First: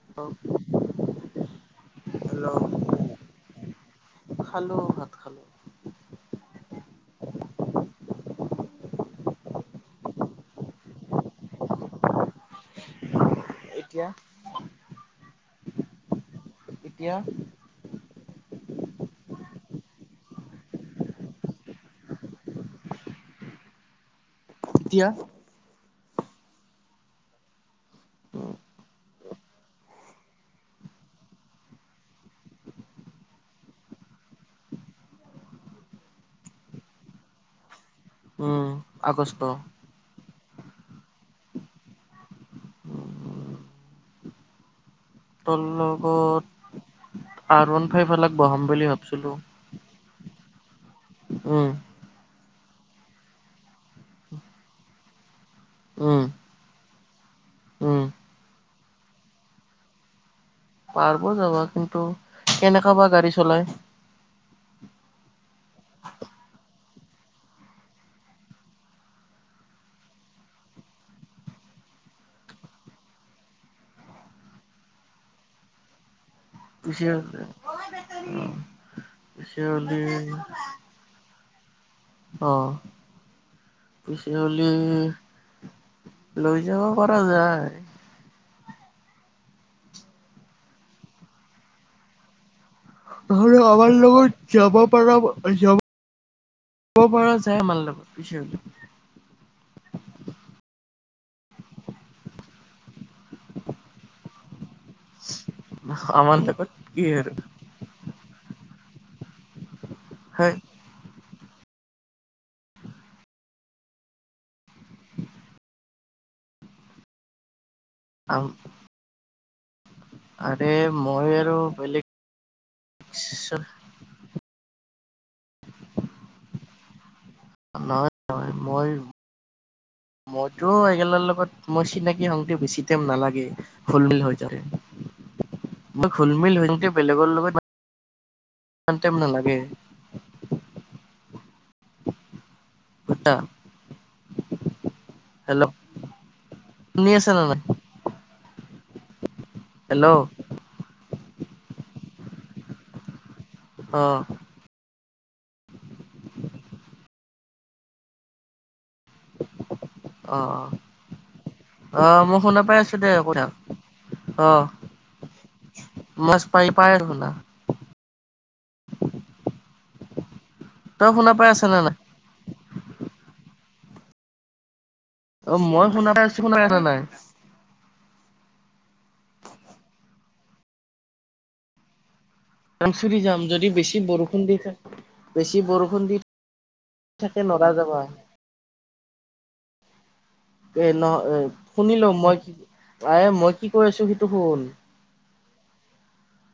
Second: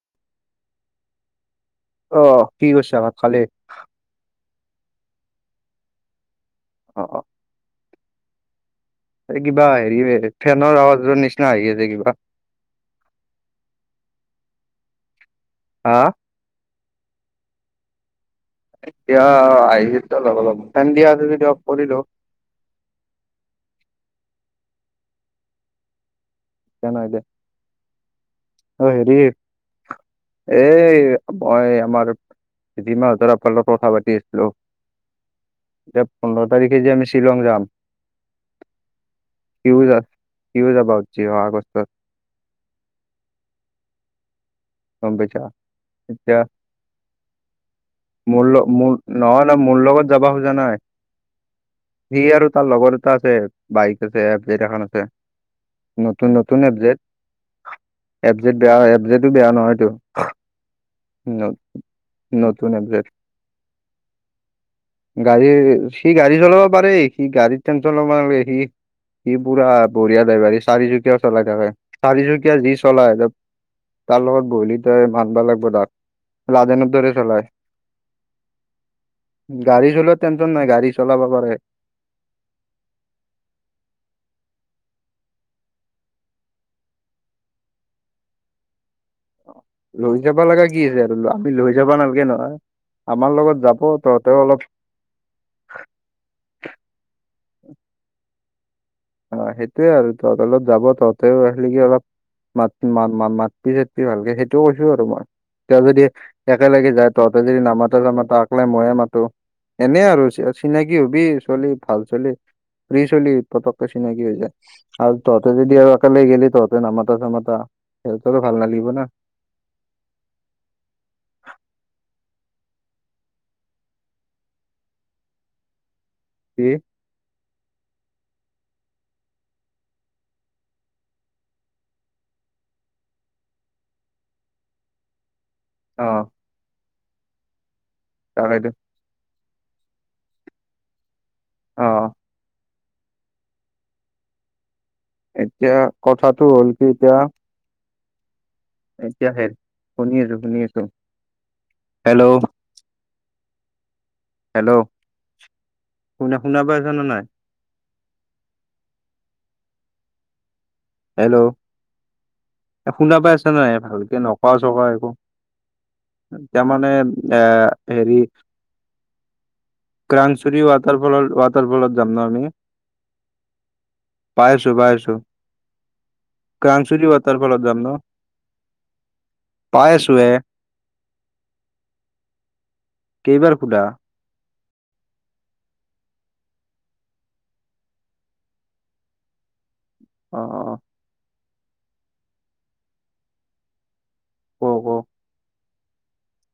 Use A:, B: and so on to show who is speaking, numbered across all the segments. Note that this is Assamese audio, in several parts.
A: [inaudible]
B: অ' কি কৰিছা ভাত খালি
A: খালোঁ ভাত খালোঁ
B: [inaudible] এই কিবা হেৰি ফেনৰ আৱাজৰ নিচিনা আহি আছে কিবা
A: এতিয়া
B: হা
A: এতিয়া
B: এতিয়া আহিচে অলপ অলপ ফেন দিয়া আছে যদি অফ কৰিল
A: এতিয়া
B: অ' হেৰি এ মই আমাৰ যিমানাহঁতৰ আপালৰ কথা পাতি আছিলো এতিয়া পোন্ধৰ তাৰিখে যে আমি শ্বিলং যাম
A: উম আগষ্ট
B: [unintelligible] গম পাইছা
A: তোৰ লগত
B: এতিয়া
A: আৰ ওৱান ফাইভ এলাক
B: মোৰ
A: বহাম
B: লগত
A: বুলি
B: ন
A: ভাবছিলো
B: ন মোৰ লগত যাবা খোজা নাই
A: উম
B: সি আৰু তাৰ লগৰ এটা আছে বাইক আছে এফ জেড এখন আছে
A: উম
B: নতুন নতুন এপজেট
A: উম
B: এপ জেট বেয়া এপ জেতটো বেয়া নহয়তটো
A: পাৰব যাবা কিন্তু
B: নতুন
A: কেনেকা
B: এপজেট
A: বা গাড়ী চলাই
B: গাড়ী সি গাড়ী চলাব পাৰে সি গাড়ীত টেনচন লব নালাগে সি ই পুৰা বঢিয়া ডাইভাৰ চাৰিচুকীয়া চলাই থাকে চাৰিচুকীয়া যি চলাই তাৰ লগত বহলি তাই মানবা লাগিব তাক লাডেনৰ দৰে চলাই
A: [inaudible]
B: গাড়ী চলোৱা টেনচন নাই গাড়ী
A: [inaudible]
B: চলাব পাৰে
A: অ' পিছে হলি লৈ যাব পৰা যায়
B: লৈ যাব লাগা কি আছে আৰু আমি লৈ যাব নালাগে নহয়! আমাৰ লগত
A: হলো
B: যাব
A: আমাৰ
B: তহঁতেও
A: লগত
B: অলপ
A: যাব - পৰা যাব, যাব পৰা যায় আমাৰ লগত পিছে সেইটো
B: অ' সেইটোয়ে আৰু তহঁতৰ লগত যাব তহঁতেও আহিলি গে অলপ - মাতি মা মা চাতি ভালকে সেইটোও কৈছো আৰু মই এতিয়া যদি
A: আমাৰ লগত
B: একেলগে
A: কি
B: যায়
A: আৰু
B: তহঁতে যদি নামাতে যামাতা আকলাই ময়ে মাতো- এনেই আৰু
A: হয়
B: চিনাকি হবি ছোৱালী ভাল ছোৱালী ফ্ৰী ছোৱালী পতক- চিনাকি হৈ যায়, আৰু তহতে যদি আৰু একালে গেলি তহঁতে নামাতা চামাতা - সিহঁতৰো ভাল নালাগিব না।
A: আৰে মই আৰু বেলেগ
B: কি?
A: নহয় নহয় মই - মইতো এইগেলৰ লগত মই চিনাকি সংগতে বেছি টাইম নালাগে। ঘোল মিল হৈ যাওতে, মই
B: অ',
A: ঘোল মিল হৈ যাওতে বেলেগৰ লগত ইমান -
B: তাকে তো।
A: ইমান টাইম নালাগে -
B: অ,
A: কত আছা?
B: এতিয়া
A: হেল্ল'
B: কথাটো হ'ল কি
A: শুনি আছা নে নাই?
B: এতিয়াহে
A: হেল্ল'
B: শুনি আছো
A: অ
B: শুনি আছো। হেল্লো'
A: অ,
B: হেল্লো' শুনা, শুনা পাই আছা নে নাই?
A: আ আ,
B: হেল্লো' এ
A: দে
B: শুনা পাই
A: কথা
B: আছ নাই ভালকে
A: অ
B: নক‌ও চক‌ও একো।
A: মই
B: তাৰ
A: পাই
B: মানে
A: পাই আছো শুনা
B: এ হেৰি - ক্ৰাংচুৰী
A: তই
B: ৱাটাৰফলৰ
A: শুনা পাই আছ নে নাই
B: ৱাটাৰফলত যাম ন আমি? পাইছো পাইছো।
A: অ মই শুনা পাইছো।
B: ক্ৰাংচুৰি ৱাটাৰফলত যাম ন। পায় আছো এ।
A: ক্ৰাংচুুৰি যাম,
B: কেইবাৰ
A: যদি
B: সোধা
A: বেছি বৰষুণ দি থাকে - বেছি বৰষুণ দি থাকে নৰা যাবা।
B: অ অ,
A: নহয় এ শুনিল মই কি, আৰে মই কি কৈ আছো সেইটো শুন।
B: ক ক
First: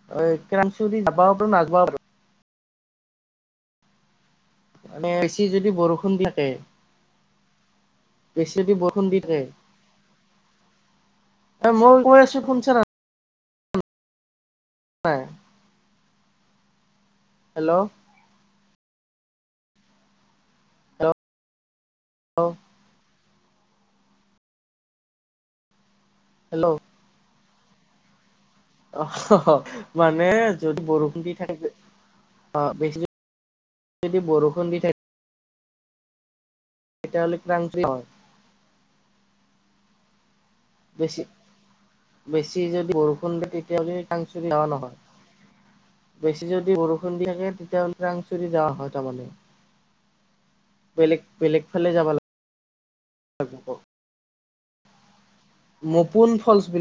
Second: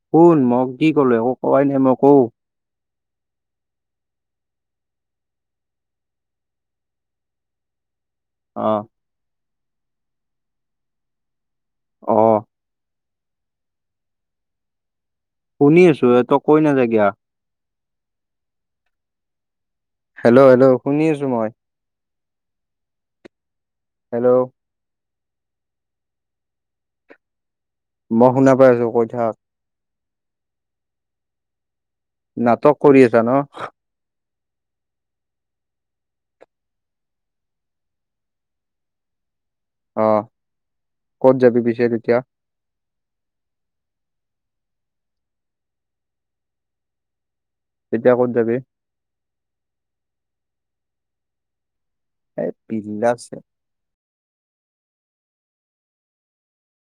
B: শুন মই কি
A: কেৰাংচুৰি
B: ক'লে
A: যাবা
B: একো
A: পাৰো
B: কোৱাই
A: নাযাবা
B: নাই মই কও।
A: মানে বেছি যদি বৰষুণ দি থাকে। বেছি
B: অ
A: যদি বৰষুণ দি থাকে - এ মই
B: অ
A: কৈ আছো শুনছা নাই? নাই,
B: শুনি আছো এ, তই কৈ নাযায় কিয়।
A: হেল্লো'
B: হেল্লো' হেল্লো' শুনি আছো মই।
A: হেল্লো
B: হেল্লো'
A: হেল্লো'
B: মই শুনা পাই আছো। কৈ থাক
A: অ', মানে যদি বৰষুণ দি থাকে
B: নাটক
A: বেছি
B: কৰি আছা ন।
A: যদি বৰষুণ দি থাকে তেতিয়া হ'লে ক্ৰান্তীয় হয়।
B: অ'।
A: বেছি
B: ক'ত যাবি পিছে তেতিয়া
A: বেছি যদি বৰষুণ দিয়ে তেতিয়াহ'লে [unintelligible] বেছি যদি বৰষুণ দি থাকে তেতিয়াহ'লে
B: তেতিয়া ক'ত
A: ৰাংচুৰি
B: যাবি
A: যাৱা হয় তাৰমানে। বেলেগ বেলেগ ফালে যাবা লাগে।
B: এই বিন্দাছ।
A: মোকোন ফলচ বি